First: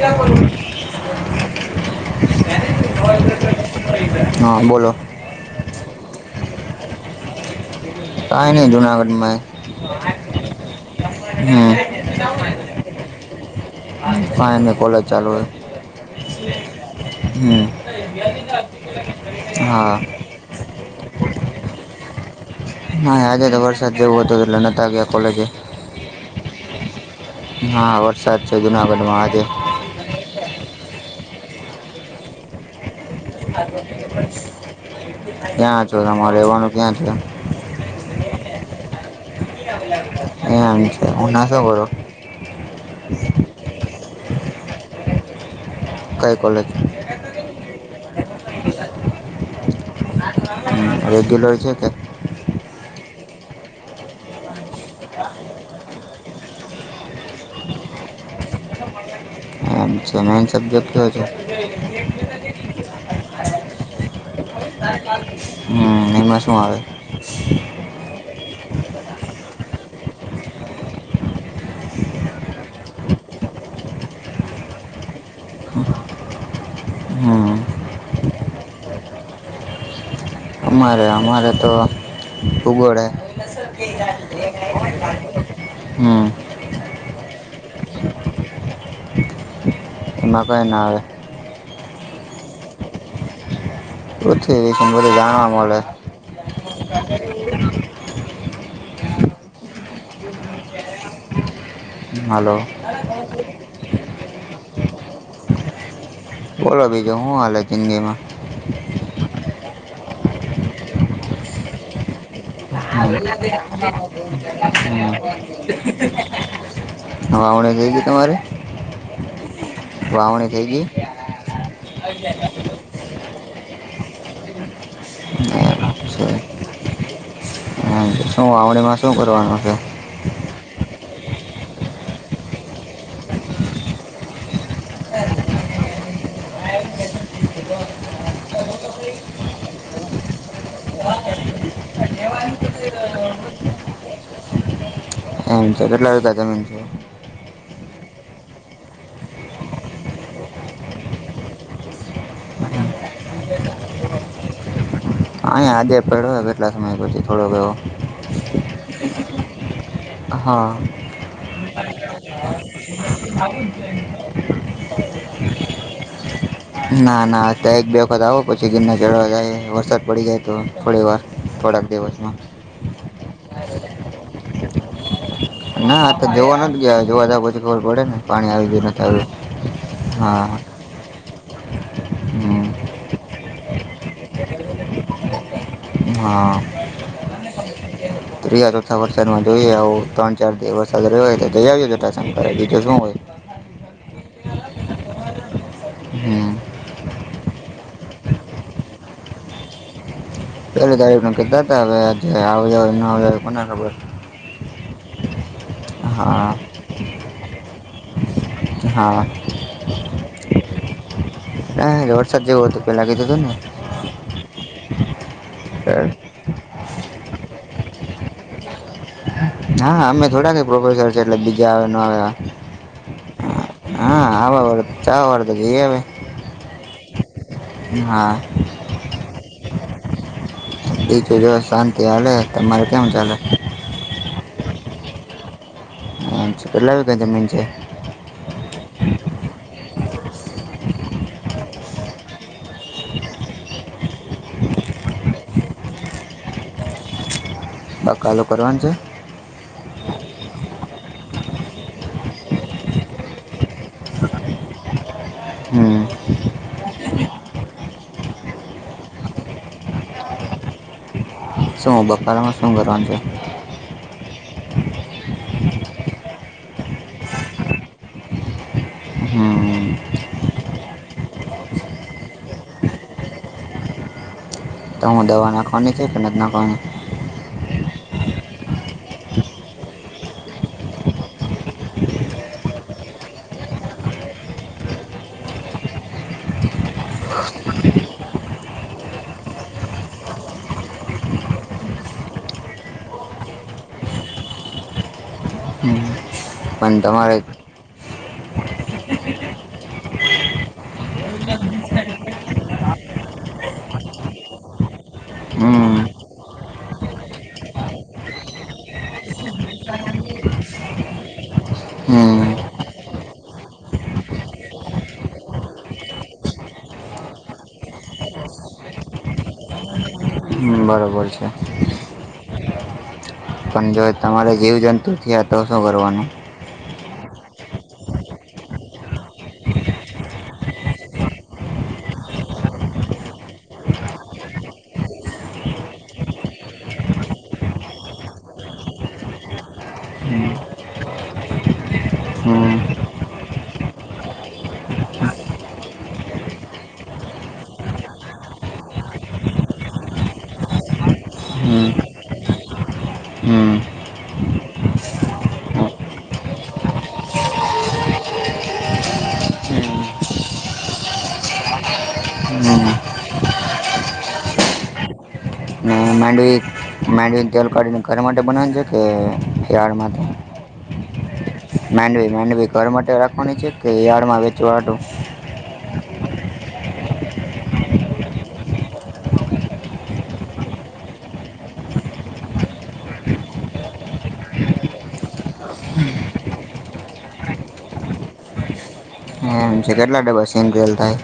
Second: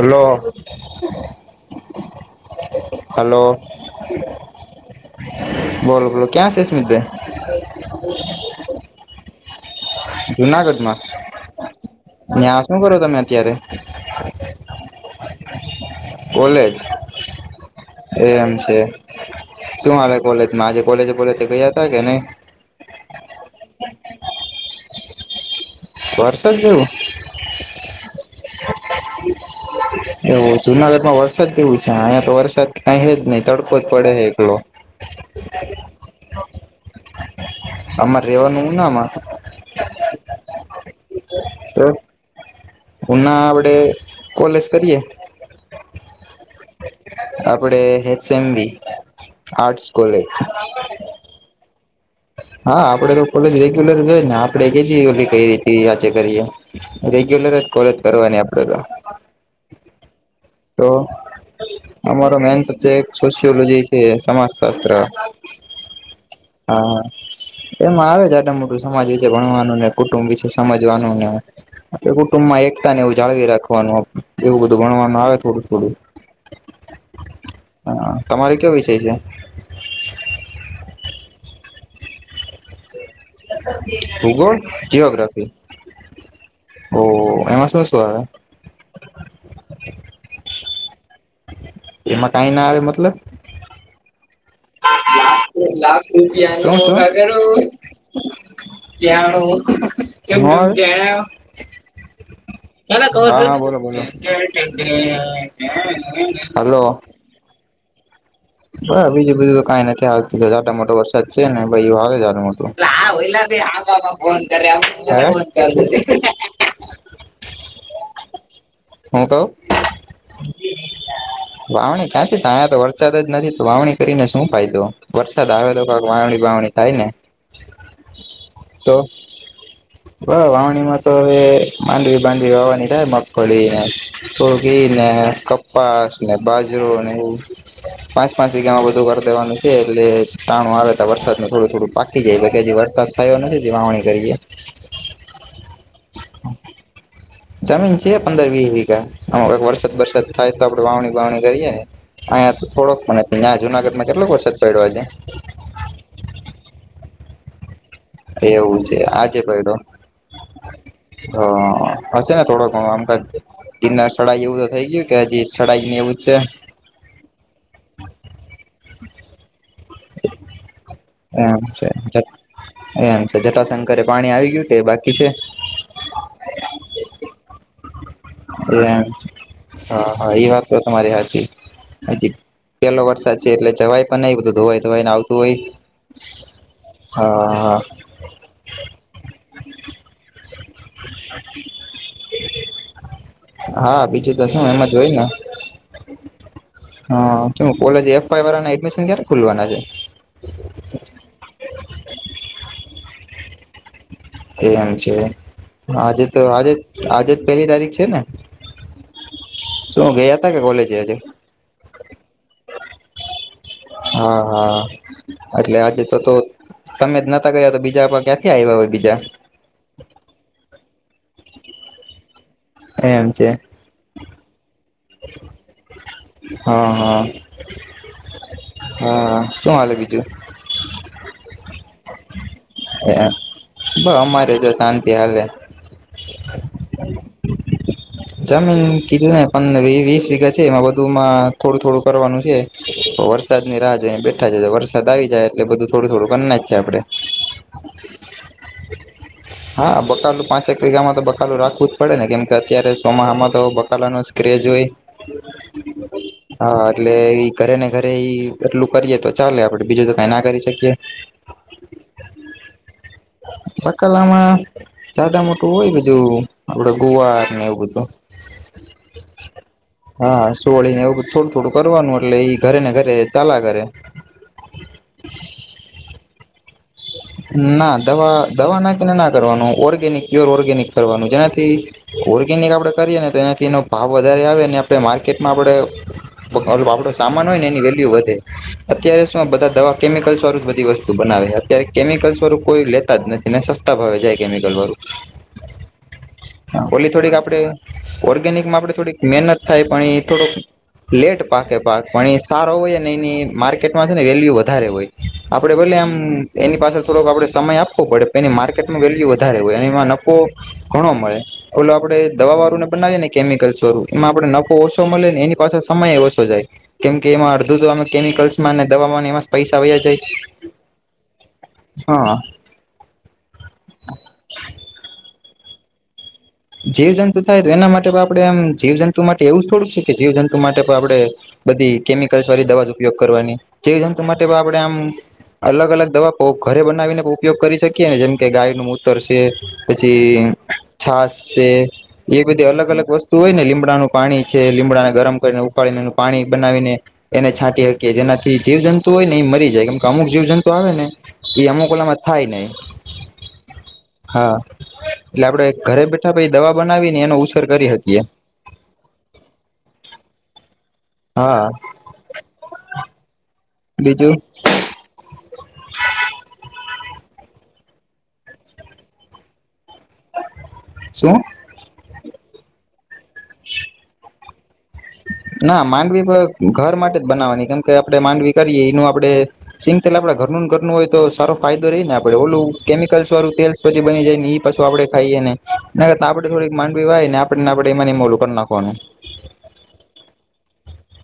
અલો. Hello. હા બોલો બોલો બોલો, ક્યા સે સ્મિતે. હ કાઈ નઈ જુનાગઢમાં જુનાગઢમાં એ. હમ. ત્યાં શું કરો તમે અત્યારે પાઈની કોલેજ ચાલુ હે. કોલેજ, એ એમ છે. હા શું હાલે? કોલેજમાં આજે કોલેજ બોલેજ ગયા હતા કે નઈ? હા, આજે તો વરસાદ જેવું હતુ એટલે નતા ગયા કોલેજે. વરસાદ જેવું હા વરસાદ છે, જુનાગઢમાં આજે. એવું જુનાગઢ માં વરસાદ જેવું છે, હાંયા તો વરસાદ કાઈ હ જ નઈ તડકો જ પડે છે એકલો. ક્યાં છો. તમારે રેવાનું ક્યાં છે? આમારે રેવાનું ઉનાઆમાં. એમ છે, ઉનાસો ભરો. ઉના આવડે કોલેજ કરીએ. કઈ કોલેજ? આપડે હેચે M B arts college. Regular છે કે? હા આપડે તો કોલેજ રેગ્યુલર જોયે જ ને, આપડે કે ઓલી કઈ રી હાચે કરીએ. રેગ્યુલર જ કોલેજ કરવાની આપડે તો. આ મેન તો સબ્જેક્ટ કયો છે. અમારો મેન સબ્જેક્ટ સોશિયોલોજી છે સમાસ હમ્મ ને એમાં શું આવે હા એમાં આવે છે આટ મોટું સમાજ વિશે ભણવાનું ને કુટુંબ વિશે સમજવાનું ને આપડે કુટુંબ માં એકતા ને એવું જાળવી રાખવાનું એવું બધું ભણવાનું આવે થોડુંક થોડુંક. હમ હા તમારો કયો વિષય છે. અમારે અમારે તો ભૂગોળે ભૂગોળ જીઓગ્રાફી હમ ઓહ એમાં શું શું આવે. એમાં કંઈ ના આવે. એમાં કઈ ના આવે મતલબ. ઓ ઠીક [unintelligible] [unintelligible] હાલો હા હા, બોલો બોલો [unintelligible] બોલો બીજું હું આવે જિંદગી માં. હ બીજું બધું તો કંઈ નથી આવતું ઝટા મોટો વરસાદ છે ને [unintelligible] [unintelligible] હા આપણે ગઈ કે તમારે. હું કહો. થઈ ગઈ વાવણી ક્યાંથી ત તંયા તો વરસાદ જ નથી તો વાવણી કરીને શું ફાયદો વરસાદ આવે તો કક વાવણી વાવણી થાય ને. શું તો વાવણીમાં શું કરવાનું છે. બ વાવણી માં તો હવે માંડવી બાડવી વાવાની થાય મગફળી [unintelligible] તો એ ને કપાસ ને એમ બાજરો ને એવું. [unintelligible] પાંચ પાંચ જગ્યામાં બધું કરી દેવાનું છે એટલે ટાણું આવે તો વરસાદને થોડું થોડું પાકી જાય કે હજી વરસાદ થયો નથી જે વાવણી કરીએ. એમ છે એટલે [unintelligible] તમે. જમીન છે પંદર વીસ વીઘા આમાં વરસાદ વરસાદ થાય તો આપડણે વાવણી વાવણી કરીએ. અહીં થોડોક મનેયા જુનાગઢ માં કેટલો વરસાદ પડ્યો આજે. હાયા જે પડ્યો કેટલા સમય પછી થોડોક એવો. એવું છે આજે પૈડો. હા હ હ છે ને થોડો ઘણો આમ તો. ગિરનાર શળાઈ એવું તો થઈ ગયું કે હજી શળાઈ ને એવું જ છે. ના ના અ ત્યાં એક બે વખત આવો પછી ગિરના ચઢવા જાય વરસાદ પડી જાય તો થોડી વાર. એમ થોડાક છે દિવસમાં એમ છે જટાશંકરે પાણી આવી ગયું કે બાકી છે. ના આ તો જોવા નથી જ ગયા જોવા પછી ખબર પડે ને. પાણી આવી ગયું એમ નથી આવ્યું હા હા એ વાત હોય તમારી હાચી. હ હમ પેલો વરસાદ છે એટલે જવાય પણ નઈ બધું ધોવાય ધોવાય ને આવતું હોય. હા. હા. ત્રીયા ચોથા વરસાદમાં જોઈએ આવો ત્રણ ચાર દિવસ સજરેયો હોય તો જઈ આવીએજ તો પસંદ કરે બીજું શું હોય. હા બીજું તો શું એમાં જોઈ ના. હમ હા કે કોલેજ એફ વાળા એડમિશન ક્યારે ખુલવાના છે. પેલી તારીખ કીધા હતા હવે આજે આવજાવ ન આવ કોને ખબર. એમ છે આજે તો હા આજે આજે જ પેલી તારીખ છે ને. હા. શું ગયા હતા કે કોલેજ આજે. હા વરસાદ જેવું હતુ પેલા કીધું હતું ને હા હા એટલે આજે તો તો તમે જ નતા ગયા તો બીજા ક્યાંથી આવ્યા હોય બીજા હા અમે થોડાક પ્રોફેસર છે એટલે બીજા આવે ન આવે. એમ છે. હા [inaudible] ચાવા વાળ તો જઈ આવે. [inaudible] [inaudible] હા શું હાલે બીજું? બીજું જો શાંતિ હાલે તમારે કેમ ચાલે? બ અમારે જો શાંતિ હાલે. કેટલા વીગા જમીન છે? જામીન કીધું ને પણ વીસ વીઘા છે એમાં બધું માં થોડું થોડું કરવાનું છે. વરસાદ ની રાહ જોઈને બેઠા છે વરસાદ આવી જાય એટલે બધું થોડું થોડું કરના જ છે આપડે. આ કાલ કરવાની છે. હા બકાલું પાંચેક વીઘામાં તો બકાલું રાખવું જ પડે ને કેમ કે અત્યારે તોમાં આમાં તો બકાલા ન સ્ક્રેજ હોય. હમ હા એટલે કરે ને કરે ઈ એટલું કરીએે તો ચાલે આપડે બીજું તો કઈ ના કરી શકીએ શું બકાળામાં શું કરવાનું છે? બકાલામાં જાડા મોટું હોય બધું આપડે ગુવાર ને એવું બધું તો હમ હા સોળીને એવું થોડું થોડું કરવાનું એટલે એઈ ઘરે ને ઘરે ચાલા કરે. તો હું દવા નાખવાની છે કે નથી નાખવાની? [inaudible] ના દવા દવા ના કેને ના કરવાનું ઓર્ગેનિક પ્યોર ઓર્ગેનિક કરવાનું જેનાથી ઓર્ગેનિક આપણે કરીએ ને તો એનાથી એનો ભાવ વધારે આવેને આપણે માર્કેટમાં આપણે આપડો સામાન હોય ને એની વેલ્યુ વધે. અત્યારે શું બધા દવા કેમિકલસરું જ બધી વસ્તુ બનાવે હતી. અત્યારે કેમિકલ્સ વાળું કોઈ લેતા જ નથી ને સસ્તા ભાવે જાય કેમિકલ વાળું હમ હા પણ ઓલી થોડીક તમારે આપડે ઓર્ગેનિકમાં આપડે થોડીક મહેનત થાય પણ એ થોડુંક લેટ પાકે પાક પણ એ સારો હોય ને એની માર્કેટમાં છે ને વેલ્યુ વધારે હોય. આપડે ભલે હમ આમ એની પાસે થોડો આપણે સમય આપવો પડે પણ એની માર્કેટમાં વેલ્યુ વધારે હોય એ એમાં નફો ઘણો મળે ઓલો આપણેે દવા હમ વાળું ને બનાવીએ ને કેમિકલ્સ વાળું એમાં આપડે નફો ઓછો મળે ને એની પાસે સમય ઓછો જાય. કેમ કે એમાં અડધો તો અમે કેમિકલ્સમાં ને દવાવામાં એમાં પૈસા વ્યા જાય. બરાબર છે. [inaudible] પણ જો તમારે જીવજંતુ થીયા તો શું કરવાનું? જીવ જંતુ થાય તો એના માટે પણ આપડે એમ જીવ જંતુ માટે એવું જ થોડુંક છે કે જીવ જંતુ માટે પણ આપડે બધી કેમિકલ્સ વાળી દવા ઉપયોગ કરવાની જીવ જંતુ માટે આપણે આમ અલગ અલગ દવા ઘરે બનાવીને ઉપયોગ કરી શકીએ ને જેમ કે ગાય નુ મૂતર છે હમ પછી છાસ છે. એ બધી અલગ હમ અલગ વસ્તુ હોય ને લીમડાનું પાણી છે લીમડાને ગરમ કરીને ઉકાળીને એનું પાણી બનાવીને એને છાંટી હકીએ જેનાથી જીવ જંતુ હોય ને એ મરી જાય કેમ કે અમુક જીવ જંતુ આવે ને એ અમુક ઓલામાં થાય ને હમ હા એટલે આપડે ઘરે બેઠા પાઈ દવા બનાવીને એનો ઉછેર કરી [inaudible] હા [inaudible] બીજું? અને માંડવી માંડીને તેલ કાઢીને [inaudible] બનાવ છે કે [inaudible] માટે? શું? માંડવી માંડવી ઘર માટે રાખવાની છે કે યારડમાં વેચવા હારુ? ના માંડવી ઘર માટે જ બનાવવાની કેમ કે આપડણે માંડવી કરીએ એનું આપડે સિંગ તેલ આપે ઘરનું ઘર નનું હોય તો સારો ફાયદો રહી ને આપડ ઓલું કેમિકલ્સ વાળું તેલ બની જાય ને એઈ પશુ આપણેેાઈએ ને એને કરતા આપણે થોડીક માંડવી વાય ને આપણેને આપણે એ મોલું કરી નાખવા નું. હમ કેટલા [inaudible] સિંગતેલ થાઇ?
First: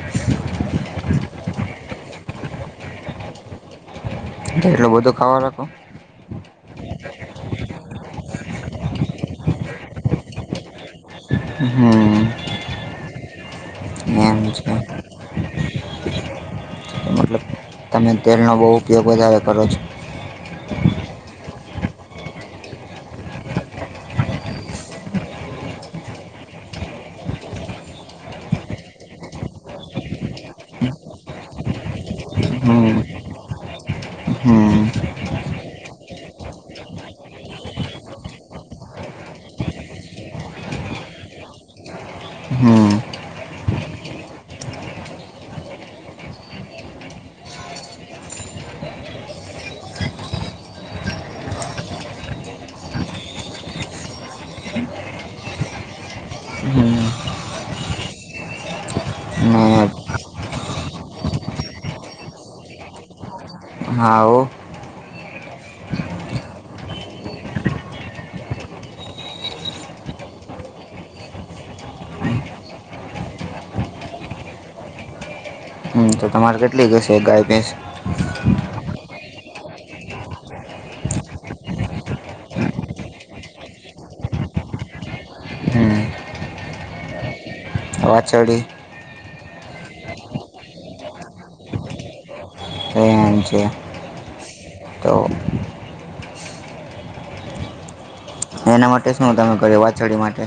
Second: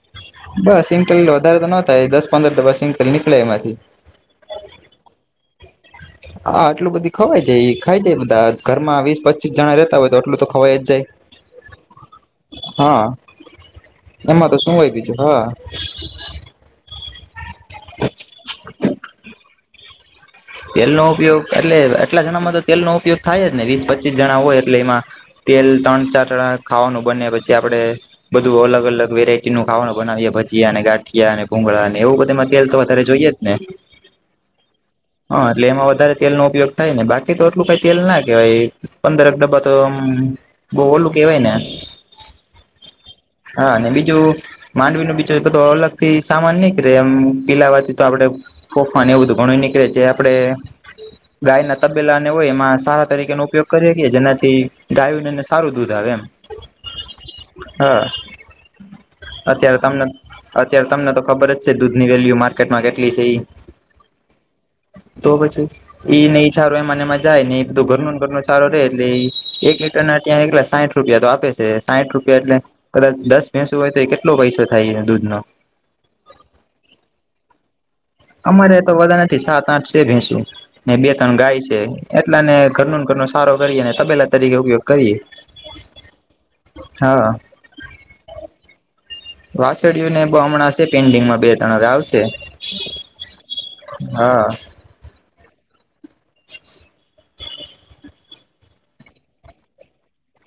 બસ સિંગતેલ વધારે તો નો થાય દસ પંદર ડબા સિંગટેલ નીકળે એમાંથી. તો એટલો બધો ખાવા નાખો? હા આટલું બધી ખવાય જાય ખાઈ જાય બધા ઘરમાં વીસ પચીસ જણા રેતા હોય તો આટલું તો ખવાઈ જ જાય. હમ. હા એમ એમાં તો છે શું આવી ગય છે હા. મતલબ તમે તેલનો બહુ ઉપયોગ વધારે કરો છો? તેલ નો ઉપયોગ એટલે આટલા જણામાં તો તેલનો ઉપયોગ થાય જ ને વીસ પચીસ જણા હોય એટલે એમાં. તેલ ત્રણ ચાર ટણા ખાવાનું બને પછી આપણે બધું અલગ અલ વેરાઈટી નું ખાવાનું બનાવી ભજીયા અને ગાંઠિયા અને ભુંગળાને એવું બધા તેલ હમ તરે જોઈએ જ ને. હમ. હા એટલે એમાં વધારે તેલનો ઉપયોગ થાય ને બાકી તો એટલું કઈ તેલ ના કેહેવાય પંદરક ડબ્બા તો આમ બહ ઓલું કેહેવાય ને. હમ હા અને બીજું માંડવી ન બીજો બધ અલગ થી સામાન નહીં રે એમ પિલાવાથી તો આપડે તોફા ને ઉધગણું નીકળે છે. આપડે ગાય ના તબેલા ને હોય એમાં સારા તરીકેનો ઉપયોગ કરીએ કેએ જેનાથી ગાય ને સારું દૂધ આવે એમ. હમ. હા. ને અત્યારે તમને અત્યારે તમને તો ખબર જ છે, દૂધની વેલ્યુ માર્કેટમાં કેટલી છે એ? હા હો. તો પછી. એઈ નહ સારું એ મને એમાં જાય નહ એધ ઘર ન ઘર ન સારો રહેે એટલે એક લીટર ના ત એક સાઠ રૂપિયા તો આપે છે સાઠ રૂપિયા એટલે કદાચ દસ બેસું હોય તો એ કેટલો પૈસો થાય દૂધ નો. હમ તો તમારે કેટલી [inaudible] ગાય ભેસ? અમારે તો વધા નથી સાત આઠ છે ભેંસો. ને બે ત્રણ ગાય છે એટલાને ઘરનું ઘર ન સારો કરીએ ને તબેલા તરીકે ઉપયોગ કરીએ. હમ. હા. વાછડી? વાછડિયું ને બો હમણાં છે પેન્ડિંગમાં બે-ત્રણ આવશે. એવું છે? હા. તો [unintelligible] એના માટે શું તમે કર્યું વાછડી માટે?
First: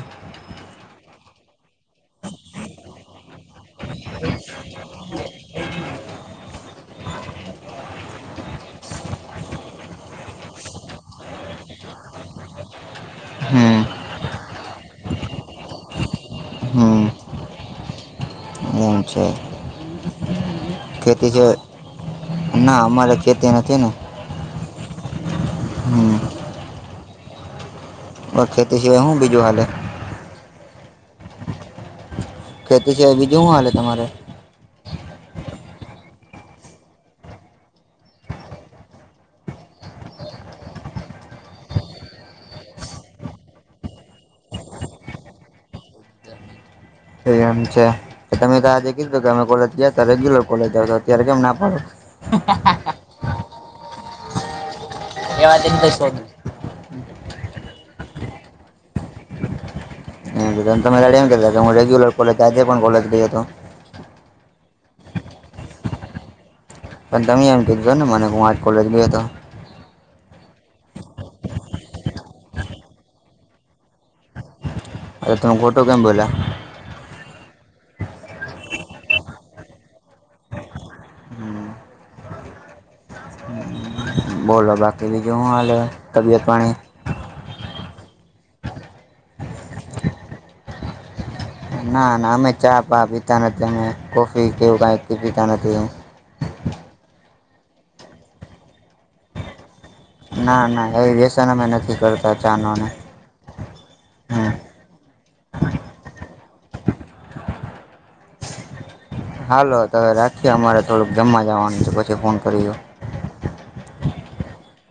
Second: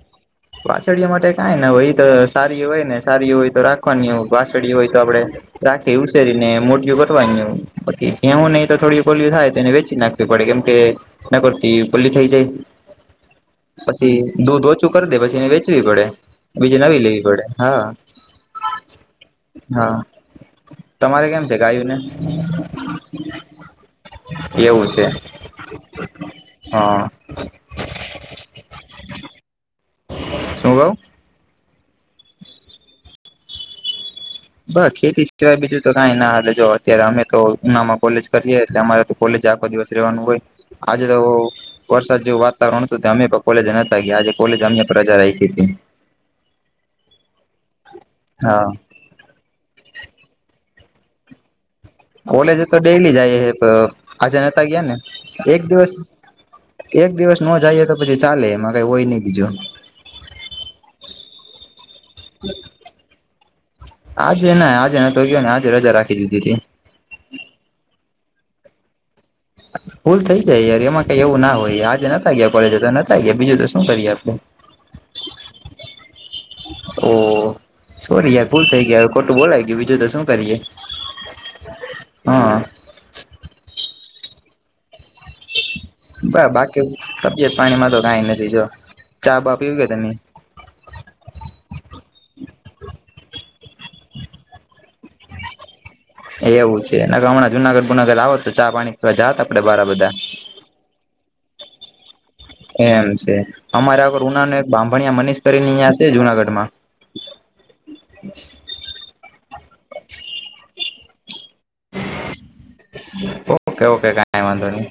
પાછળિયા માટે કઈ ને એ તો સારી હોય ને સારી હોય તો રાખવાની પાછળ હોય તો આપડે રાખે ઉસેરી ને મોઢયું કરવાની બાકી એવું નહી તો થડી કોલું થાય તો એને વેચી નાખ પડે કેમ કે ન કરતી પલ્લી થઈ હમ જાય પછી દૂધ ઓછું કરી દે પછી એને વેચવી પડે બીજે નવી હમ લેવી પડે. હા. હા [unintelligible] તમારે ખેતી છે? કેમ ગાયું ને ના અમારે ખેતી નથી ને. હમ. હ. ઓખેતી સિવાય હું બીજું હાલે શું કવ ખેતી સીવાય બીજું હું હાલે તમારે? બ ખેતી સિવાય બીજું તો કાઈ ન હાલે જો અત્યારે અમે તો ઉનામાં કોલેજ કરીએ એટલે અમારે કોલેજ આખ દિવસ રેવાનું હોય આજે તો વરસાદ જેવું વાતાવરણ અમે કોલેજ નતા ગયા આજે કોલેજ અમે પ્રજા રાયખીતી એમ છે, તમે તો હા આજે કીધું કે અમે કોલેજ ગયા તો રેગ્યુલર કોલેજ આવ તો અત્યારે કેમ ના પાડો કોલેજ તો ડેલી જાય હે આજ નતા ગયા ને એક દિવસ એક દિવસ ન જાઈએ તો પછી ચાલે એમાં કઈ હોય નહી બીજું એમ તેમ, તમે રેડી હું કરતા તા, હું રેગ્યુલર કોલેજ આજે પણ કોલેજ ગયો તો. આજે ના આજે નતો ગયો ને આજે રજા રાખી દીધીતી પણ તમે એમ કીધો ને મને હું આર્ટ કોલેજ બી હતો હ ભૂલ થઈ જાય યાર એમાં કઈ એવું ના હોય આજ નતા ગયા કોલેજ તો નતા ગયા બીજું તો શું કરીએ આપડે અ તમ ખોટુ કેમ બોલા ઓ સોરી યાર ભૂલ થઈ ગયા ખોટું બોલાય ગયું બીજું તો શું કરીએ હમ હા. બોલો બાકી બીજુ હુ હાલેે બ બાકી તબિયત પાણીમાં તો કાઈ નથી જો ચા બા પીવી કે તમે ના ના અમે ચા પા પીતા નથી અમે કોફી કેવું કાઈ પીતા નથી એવ એવું છે, એ કે હમણાં જુનાગઢ ગુનાગઢ આવત તો ચા પાણી પીવા જાત આપડે બારા બધા ના ના એ વેસન અમેં નથી કર એમ છે. અમારાગર હમ ઉનાને એક બાંભણીયા મનીષ કરીને અહીંયા છે જુનાગઢમાં. હાલો તમે રાખીએ અમારે થોડુંક જમવા જવાનું છે, પછી ફોન કરીયો ઓકે ઓકે કઈ વાંધો નય